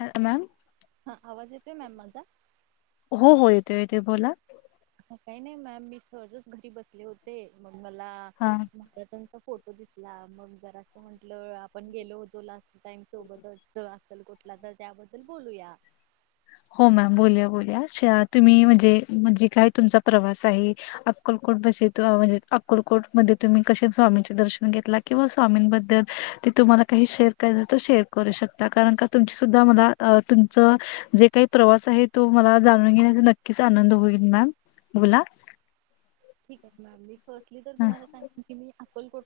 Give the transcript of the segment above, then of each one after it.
Hello ma'am. हा आवाज येतोय मॅम माझा. ते य ते बोला. काही नाही मॅम मी सहजच घरी बसले होते मग. मला हा मा्यातून फोटो घसला मग जरा असं म्हंटल आपण गेलो होतो लास्ट टाइम सोबत असल कुठला तर त्याबद्दल बोलूया हो मॅम बोलया बोल तुम्ही म्हणजे म्हणजे काय तुमचा प्रवास आहे अक्कलकोट बसे म्हणजे अक्कोलकोटमध्येध्ये तुम्ही कसे स्वामीचे दर्शन घेतला किंवा स्वामींबद्दल ते तुम्हाला काही शेअर कय शेअर करू शकता कारण का तुमची सुद्धा मला तुमच जे काही प्रवास आहे तो मला जाणून घेण्याचा नक्कीच आनंद होईल मॅम बोला. ठीक आहे प्रॅम. सली तर ह, तुम्हाला सांग की मी.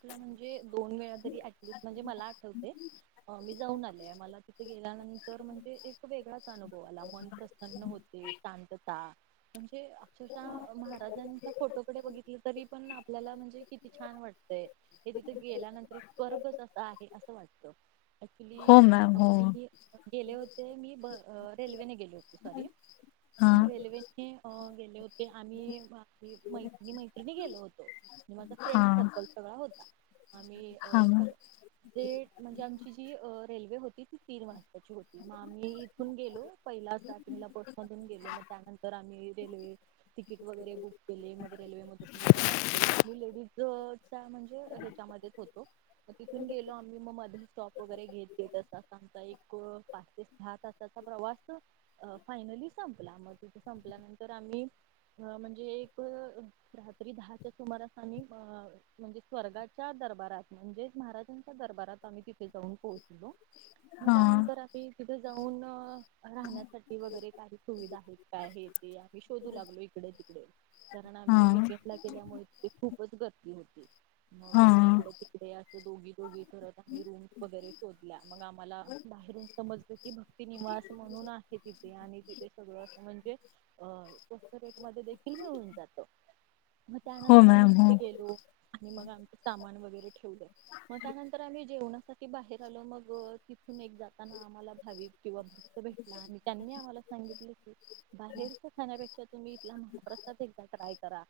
टला म्हण दोन वेळा तरी टलिस्ट म्हणजे मला आठवते मी जाऊन आले मला तिथे गेल्यानंतर म्हणजे एक वेगळाच अनुभव आला मन प्रसन्न होते शांतता [unintelligible] ते अक्षरशः महाराजांचा इथ बघितलं तरी पण आपल्याला म्हणजे किती छान वाटतय हे तिथं गेल्यानंतर एक स्वर्गच अस आहे असं वाटत हो अक्चुली मॅम हो [unintelligible] गेले होते ते मी ब रेल्वेने गेल होते सॉरी हा रेल्वेने अ गेले होते आम्ही मैत्रिणी मैत्रिणी गेलो होतो आणि माझा हा फ्रेंड सर्कल सगळा होता आम्ही अ हा मॅम सगळे अ म्हणजे आमची जी रेल्वे होती ती तीन वाजताची होती मग आम्ही इथून गेलो पहिला सात मे ला बस मधून गेलो मग त्यानंतर आम्ही रेल्वे तिकीट वगैरे बुक मग रेल्वे मधून मी प्रवास केला आम्ही लेडीज त्या म्हणजे ह्याच्यामध्येच होतो मग तिथून गेलो आम्ही, मग मध्ये स्टॉप वगैरे घेत घेत अस आमचा एक पाच ते सहा तासाचा प्रवास फायनली संपला मग तिथे संपल्यानंतर आम्ही म्हणजे अ रात्री दहाच्या सुमारास आम्ही म्हणजे स्वर्गाच्या दरबारात म्हणजेच महाराजांच्या दरबारात आम्ही तिथे जाऊन पोहोचलो मग हा त्यानंतर आही तिथे जाऊन राहण्यासाठी वगैरे काही सुविधा आहेत काय हे ते आम्ही शोधू लागलो इकडे तिकडे कारण हा आम्ही विकेंट ला गेल्यामुळे तिथे खूपच गर्दी होती [inaudible] मग हा आम्ही इकडे तिकडे अस दोघी. दोघी करत आम्ही रूम वगैरे शोधल्या मग आम्हाला बाहेरून समजत की भक्ती निवास म्हणून आहे तिथे आणि तिथे सगळं अस म्हणजे अ स्वस्त रेट मध्ये देखील मीळून. मग हो त्यानंतर आम्ही मॅम हो तिथे गेलो. मग आम्ही सामान वगैरे म त्यानंतर आम्ही जेवूण. म ते बाहेर आलो मग अं तिथून एक जाताना आम्हाला भाविक किंवा भेटला आणि त्यांनी आम्हाला सांगितले की बाहेरच्या खाण्यापेक्षा तुम्ही इथला महाप्रसाद एकदा. ट्राय करा.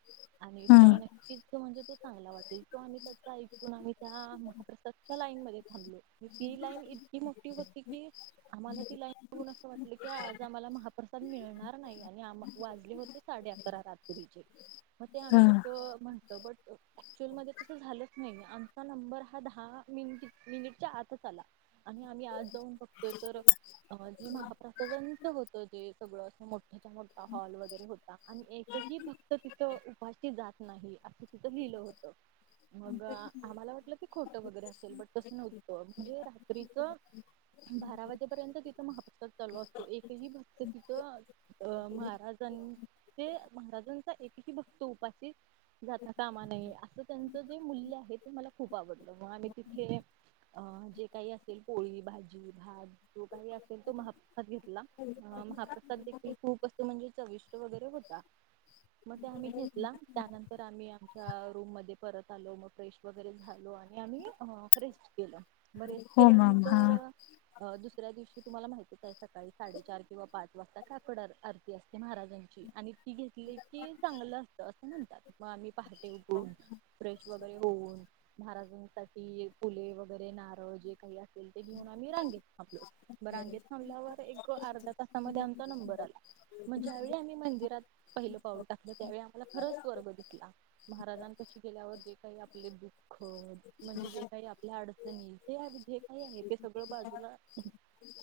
आणि हा तुम्हाला नक्कीच तो म्हणजे. ते चांगला वाटला. [unintelligible] आणि त्याचा ऐकून आणि त्या महाप्रसादच्या लाईन मध्ये. हरलो. ती लाईन इतकी मोठ्ठी होती की आम्हाला ती लाईन बघून असं वाटलं की, आज आम्हाला महाप्रसाद मिळणार नाही आणि आम वाजले होते साडे अकरा रात मग ते आम्ही हा तस म्हटलं बट ऍक्च्युअल मध्ये तसं झालंच नाही आमचा नंबर हा दहा मिनिट मिनिटच्या आतच आला. आणि आम्ही आत जाऊन बघतोय तर अ जे महाप्रसादांच होत जे सगळंं अस मोठ. त्याचा मोठ्ठा हॉल वगैरे होता आणि एक भक्त तिथं उपाशी जात नाही असं तिथ लिहिलं होत. मग आम्हाला वाटलं की खोट वगैरे असेल बट तसं नव्हतं म्हणजे रात्रीच बारा वाजेपर्यंत तिथं महाप्रसाद चालू असतो एकही भक्त तिथ अ महाराजांचे महाराजांचा एकही भक्त उपासित जाता कामा नये असं त्यांच जे मूल्य आहे ते मला खूप आवडलं वा नी तिथे. अं जे काही असेल पोळी, भाजी, भात. तो काही असेल तो महाप्रसाद घेतला अ महाप्रसाद देखील खूप असे म्हणजे चविष्ट वगैरे होत. का म ते आम्ही घेतला त्यानंतर आम्ही आमच्या रूम मध्ये परत. आलो म फ्रेश वैगरे झालो आणि ही फ्रे [unintelligible] केल. बरेच हो मॅम हा केल्यानंतर अ दुस दुसऱ्या दिवशी तुम्हाला माहतीच आहे सकाळी साडेचार किंवा पाच वाजता काकड अर आरती असते महाराजांची आणि घेतली की चांगलं असतं अस. म्हणतात मग आमी पहाटे उठून फ्रेश वगैरे होऊन महाराज फुले वगैरे नारळ जे काही असेल घेऊन आम्ही रांगेत थांबलो. मग रांगेत थांबल्यावर एक अर्धा तासामध्ये आमचा नंबर आला मग ज्यावेळी आम्ही मंदिरात पहिलं पाऊल टाकलं त्यावेळी आम्हाला खरंच स्वर्ग दिसला महाराजां पाशी गेल्यावर जे काही आपले दुःख म्हणजे जे काही आपल्या अडचणी जे काही आहे ते सगळं बाजूला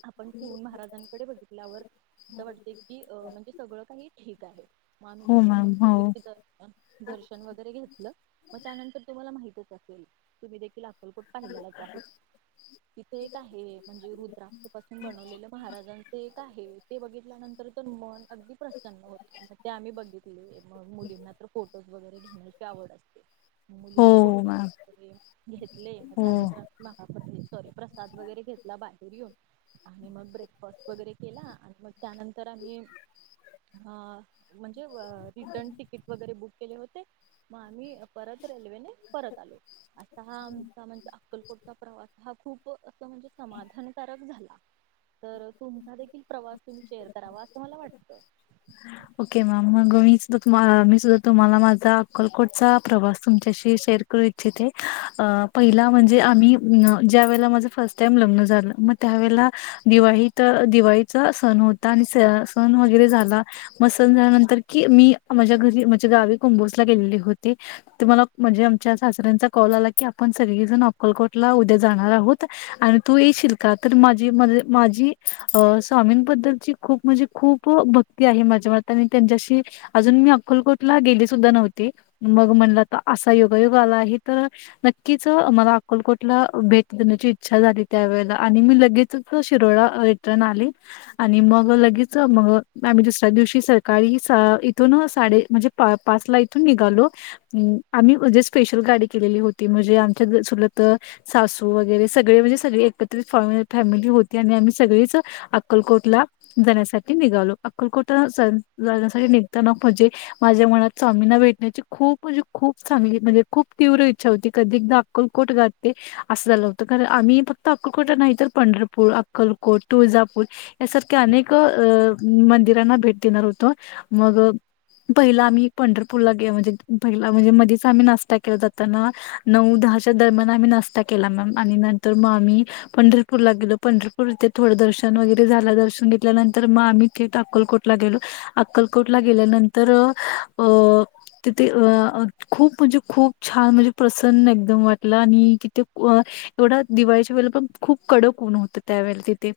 आपण ठेवून महाराजांकडे बघितल्यावर अस वाटते की म्हणजे सगळं काही ठीक मग आम्ही हो तिथून मॅम हो मस्तपैकी दर्शन वगैरे घेतलं मग त्यानंतर तुम्हाला माहितच असेल तुम्ही देखील पाहिलेलाच आहे तिथे एक आहे म्हणजे रु ्रपासून बनवलेलं महाराजांच एक आहे ते बघितल्यानंतर तर मन अगदी प्रसन्न होत मग ते आम्ही बघितले मुलींना तर फोटोज वगैरे घेण्याची आवड असते हो मुलींनी फोटोज मॅम वगैरे घेतले मग हो त्यानंतर आम्ही सॉरी प्रसाद वगैरे घेतला बाहेर येऊन आणि मग ब्रेकफास्ट वगैरे केला आणि मग त्यानंतर आम्ही हा म्हणजे अं रिटर्न तिकीट वगैरे बुक केले होते मग आम्ही परत रेल्वेने परत आलो. असा हा आमचा म्हणजे अक्कलकोटचा प्रवास हा खूप असं म्हणजे समाधानकारक झाला. तर तुमचा देखील प्रवास तुम्ही शेअर करावा असं मला वाटतं. ओके मॅम मग मी सुद्धा मी सुद्धा तुम्हाला माझा तुम्हाला माझा अक्कलकोटचा प्रवास तुमच्याशी शेअर करू इच्छिते अ पहिला म्हणजे आम्ही ज्या वेळेला माझ फर्स्ट टाइम लग्न झालं मग त्यावेळेला दिवाळीत तर दिवाळीचा सण होता आणि सण वगैरे झाला मग सण झाल्यानंतर की मी माझ्या घरी म्हनजे गावी कुंभोसला गेलेले होते तर मला म्हणजे आमच्या सासऱ्यांचा कॉल आला की आपण सगळीजण अक्कलकोटला उद्या जाणार आहोत आणि तू येशील का? तर माझी मर् माझी अ स्वामींबद्दलची खूप म्हणजे खूप भक्ती आहे माझ्या मनातं आणि त्यांच्याशी अजून मी अक्कलकोटला गेली सुद्धा नव्हती मग म्हणलं तर असा योगायोग आला आहे तर नक्कीच मला अक्कलकोटला भेट देण्याची इच्छा झाली त्यावेेळेला आणि मी लगेचच शिरोळा आले आणि मग लगेच मग आम्ही दुसऱ्या दिवशी सकाळी इथून साडे म्हणजे पाच ला इथून निघालो आम्ही म्हणजे जे स्पेशल गाडी केलेली होती म्हणजे आमच्या चुलत सासू वगैरे सगळे म्हणजे सगळे एकत्रित फॅमिली होती आणि आमी सगळीच अक्कलकोटला जाण्यासाठी निघालो अक्कलकोटला जाण्यासाठी निघताना म्हणजे माझ्या मनात स्वामींना भेटण्याची खूप म्हणजे खूप चांगली म्हणजे खूप तीव्र इच्छा होती. कधी एकदा अक्कलकोटला जाते असं झालं होतं कारण आम्ही फक्त अक्कलकोटला नाहीत पंढरपूर अक्कल कोट तुळजापूर यासारख्या अनेक अं मंदिरांना भेट देणार होतो मग पहिला आम्ही पंढरपूरला गे म्हणजे पहिला म्हणजे मधीच आम्ही नाश्ता केला जाताना नऊ दहाच्या दरम्यान आम्ही नाश्ता केला मॅम आणि नंतर मग आम्ही पंढरपूरला गेलो पंढरपू थे थोडं दर्शन वगैरे झालं दर्शन घेतल्यानंतर मग आम्ही थेट अक्कलकोटला गेलो अक्कलकोटला गेल्यानंतर अ तिथे अ खूप म्हणजे खूप छान म्हणजे प्रसन्न एकदम वाटलं आणि तिथे एवढा दिवाळीच्या वेळेला पण खूप कडक ऊन होते त्यावेळे तिथे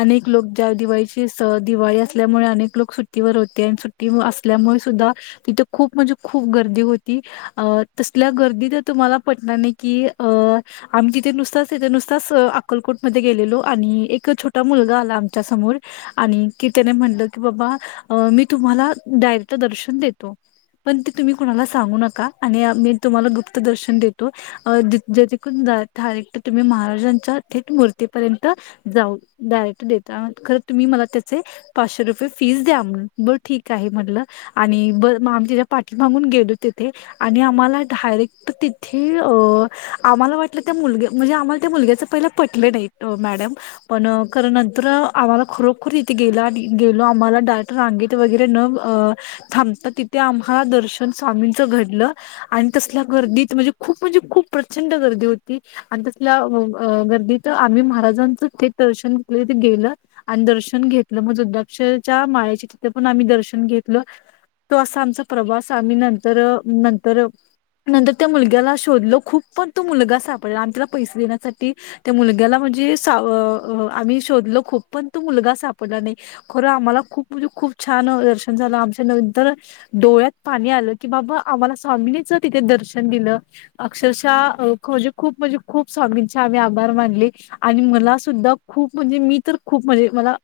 अनेक लोक ज्या दिवाळीची स दिवाळी असल्यामुळे अनेक लोक सुट्टीवर होते आणि सुट्टीवर असल्यामुळे सुद्धा तिथे खूप म्हणजे खूप गर्दी होती अ तसल्या गर्दीत तुम्हाला पटणार नाही कि अं आम्ही तिथे नुसताच तिथे नुसताच अकलकोट मध्ये गेलेलो आणि एक छोटा मुलगा आला. आमच्या समोर आणि की त्याने म्हणलं की बाबा मी तुम्हाला डायरेक्ट दर्शन देतो. पण ते तुम्ही कुणाला सांगू नका. आणि मी तुम्हाला गुप्त दर्शन देतो जेथून डायरेक्ट तुम्ही महाराजांच्या थेट मूर्तीपर्यंत जाऊ डायरेक्ट देतात खरं तुम्ही मला त्याचे पाचशे रुपये फीस द्या. म्हनून बरं ठीक आहे म्हटलं आणि बर मग आम्ही ज पाठी मागून गेलो तिथे आणि आम्हाला डायरेक्ट तिथे अ आम्हाला वाटलं त्या मुलग्या म्हणजे आम्हाला त्या मुलग्याच पहिला पटल नाही. मॅडम पण खर नंतर आम्हाला खरोखर तिथे गेल आणि गेलो आम्हाला डायरट रांगेत वगैरे न थांबता तिथे आम्हाला दर्शन स्वामींच घडलं आणि तसल्या गर्दीत म्हणजे खूप म्हणजे खूप प्रचंड गर्दी होती. आणि तसल्या गर्दीत आम्ही महाराजांचं थेट दर्शन घे गेलं आणि दर्शन घेतलं मग जुद्धाक्षरच्या माळ्याचे तिथे पण आम्ही दर्शन घेतल तो असा आमचा प्रवास आम्ही नंतर नंतर नंतर त्या मुलग्याला शोधलो खूप पण तो मुलगा सापडला आणि त्याला पैसे देण्यासाठी त्या मुलग मु्लग्याला म्हणजे सा आम्ही शोधलो खूप पण तो मुलगा सापडला नाही खरं आम्हाला खूप म्हणजे खूप छान दर्शन झालं आमच्या नंतर डोळ्यात पाणी आलं की बाबा आम्हाला स्वामीनीच तिथे दर्शन दिलं अक्षरशः म्हणजे खूप म्हणजे खूप स्वामींचे आम्ही आभार मानले. आणि मला सुद्धा खूप म्हणजे मी तर खूप म्हणजे मला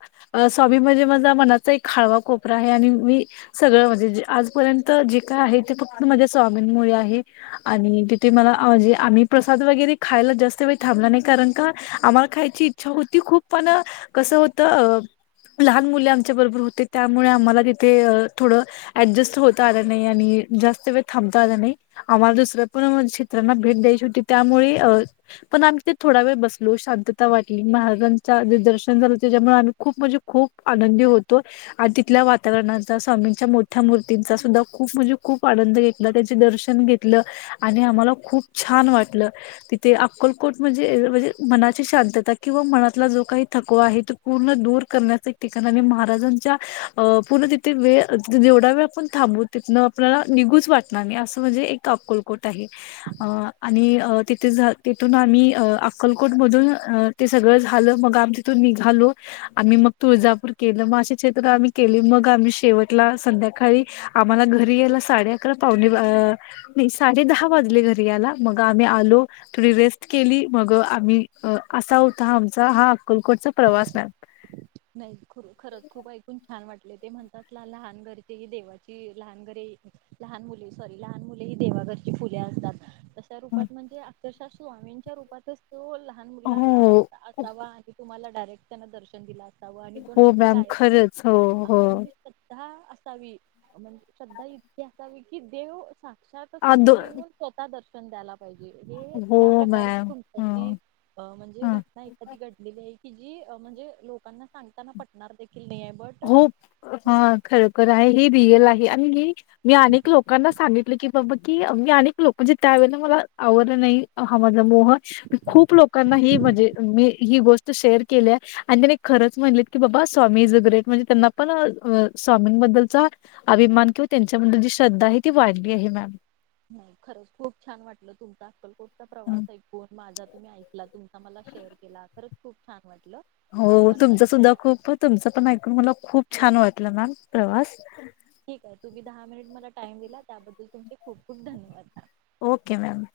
स्वामी म्हणजे माझा मनाचा एक हाळवा कोपरा आहे. आणि मी सगळं म्हणजे आजपर्यंत जे काय आहे ते फक्त माझ्या स्वामींमुळे आहे. आणि तिथे मला म्हणजे आम्ही प्रसाद वगैरे खायला जास्त वेळ थांबला नाही कारण का आम्हाला खायची इच्छा होती. खूप पण कसं होतं अ लहान मुले आमच्या बरोबर होते त्यामुळे आम्हाला तिथे थोडं ऍडजस्ट होत आलं नाही आणि जास्त वेळ थांबता आला नाही. आम्हाला दुसऱ्या पण क्षेत्रांना भेट द्यायची होती त्यामुळे पण आम्ही थोडा वेळ बस शांतता वाटली महाराजांचा ज दर्शन झालं त्याच्यामुळे आम्ही खूप म्हणजे खूप आनंदी होतो. आणि तिथल्या वातावरणाचा स्वामींच्या मोठ्या मूर्तींचा सुद्धा खूप म्हणजे खूप आनंद घेतला. त्याचे दर्शन घेतलं आणि आम्हाला खूप छान वाटलं तिथे अक्कलकोट म्हणजे म्हणजे मनाची शांतता किंवा मनातला जो काही थकवा आहे तो पूर्ण दूर करण्याच एक ठिकाण आ महाराजांच्या अ पूर्ण तिथे वेळ जेवढा वेळ आपण थांबू तिथन आपल्याला निघूच वाटणार नाही. असं म्हणजे एक अक्कलकोट आहे. अ आणि तिथे तिथून आम्ही अ अक्कलकोट मधून ते सगळं झालं मग आम्ही तिथून निघालो‌. आम्ही मग तुळजापूर केलं. मग अशी क्षेत्र आम्ही केली. मग आम्ही शेवटला संध्याकाळी आम्हाला घरी यायला साडे अकरा पावणे साडे दहा वाजले घरी यायला मग आम्ही आलो थोडी रेस्ट केली मग आम्ही असा होता आमचा हा अक्कलकोटचा प्रवास‌. नाही खर खूप ऐकून लान वाटले ते म्हणतात लहान घरची ह देवाची लहान घरी लहान मुले सॉरी लहान मुले ही देवाघरची फुले असतात. तशा रूपात म्हणजे तशा स्वामींच्या रूपातच तो लहान मुलगा अलावा हो असावा आणि तुम्हाला डारेक्ट त्यांना दर्श दिल अस. आणि तो हो नंतर मॅम गायब की खरंच हो हो आपण जी श्रद्धा म्हणजे श्रधा इती असावी की देव सां आ दो समोर येऊन स्वतः दर्शन त्याला [unintelligible] जे हे हो त्या प्रकारे मॅम ह तुमच्याशी म्हणजे ह घटना एखादी घडलेली आहे. जी म्हणजे लोकांना सांगताना पटणार नाही. देखील आहे बट हो हा खरोखर आहे. हे रियल आहे आणि मी अनेक लोकांना सांगितलं की बाबा की मी अनेक लोक म्हणजे त्यावेेळेला मला आवडलं नाही हा माझा मोह म खूप लोकांना ह म्हणजे मी ही गोष्ट शेअर केली. आणि त्याने खरंच म्हणले की बाबा स्वामी इज ग्रेट. म्हणजे त्यांना पण स्वामींबद्दलचा अभिमान किंवा त्यांच्याबद्दल जी श्रद्धा आहे ती वाढली आहे मॅम. खरंच खूप छान वाटलं तुमच अक्कल तुमचा हं. प्रवास ऐकून माझा तुम्ही ऐकलात तुमचा मला शेअर केला खरच खूप छान वाटलं हो आपण तुमच सुद्धा नंतर खूप तुमच पण ऐकून मला खूप छान वाटलं मॅम प्रवास ठीक आहे तुम्ही दहा मिनिट मला टाइम दिलात. त्याबद्दल तुमचे खूप खूप धन्यवाद. Okay ma'am.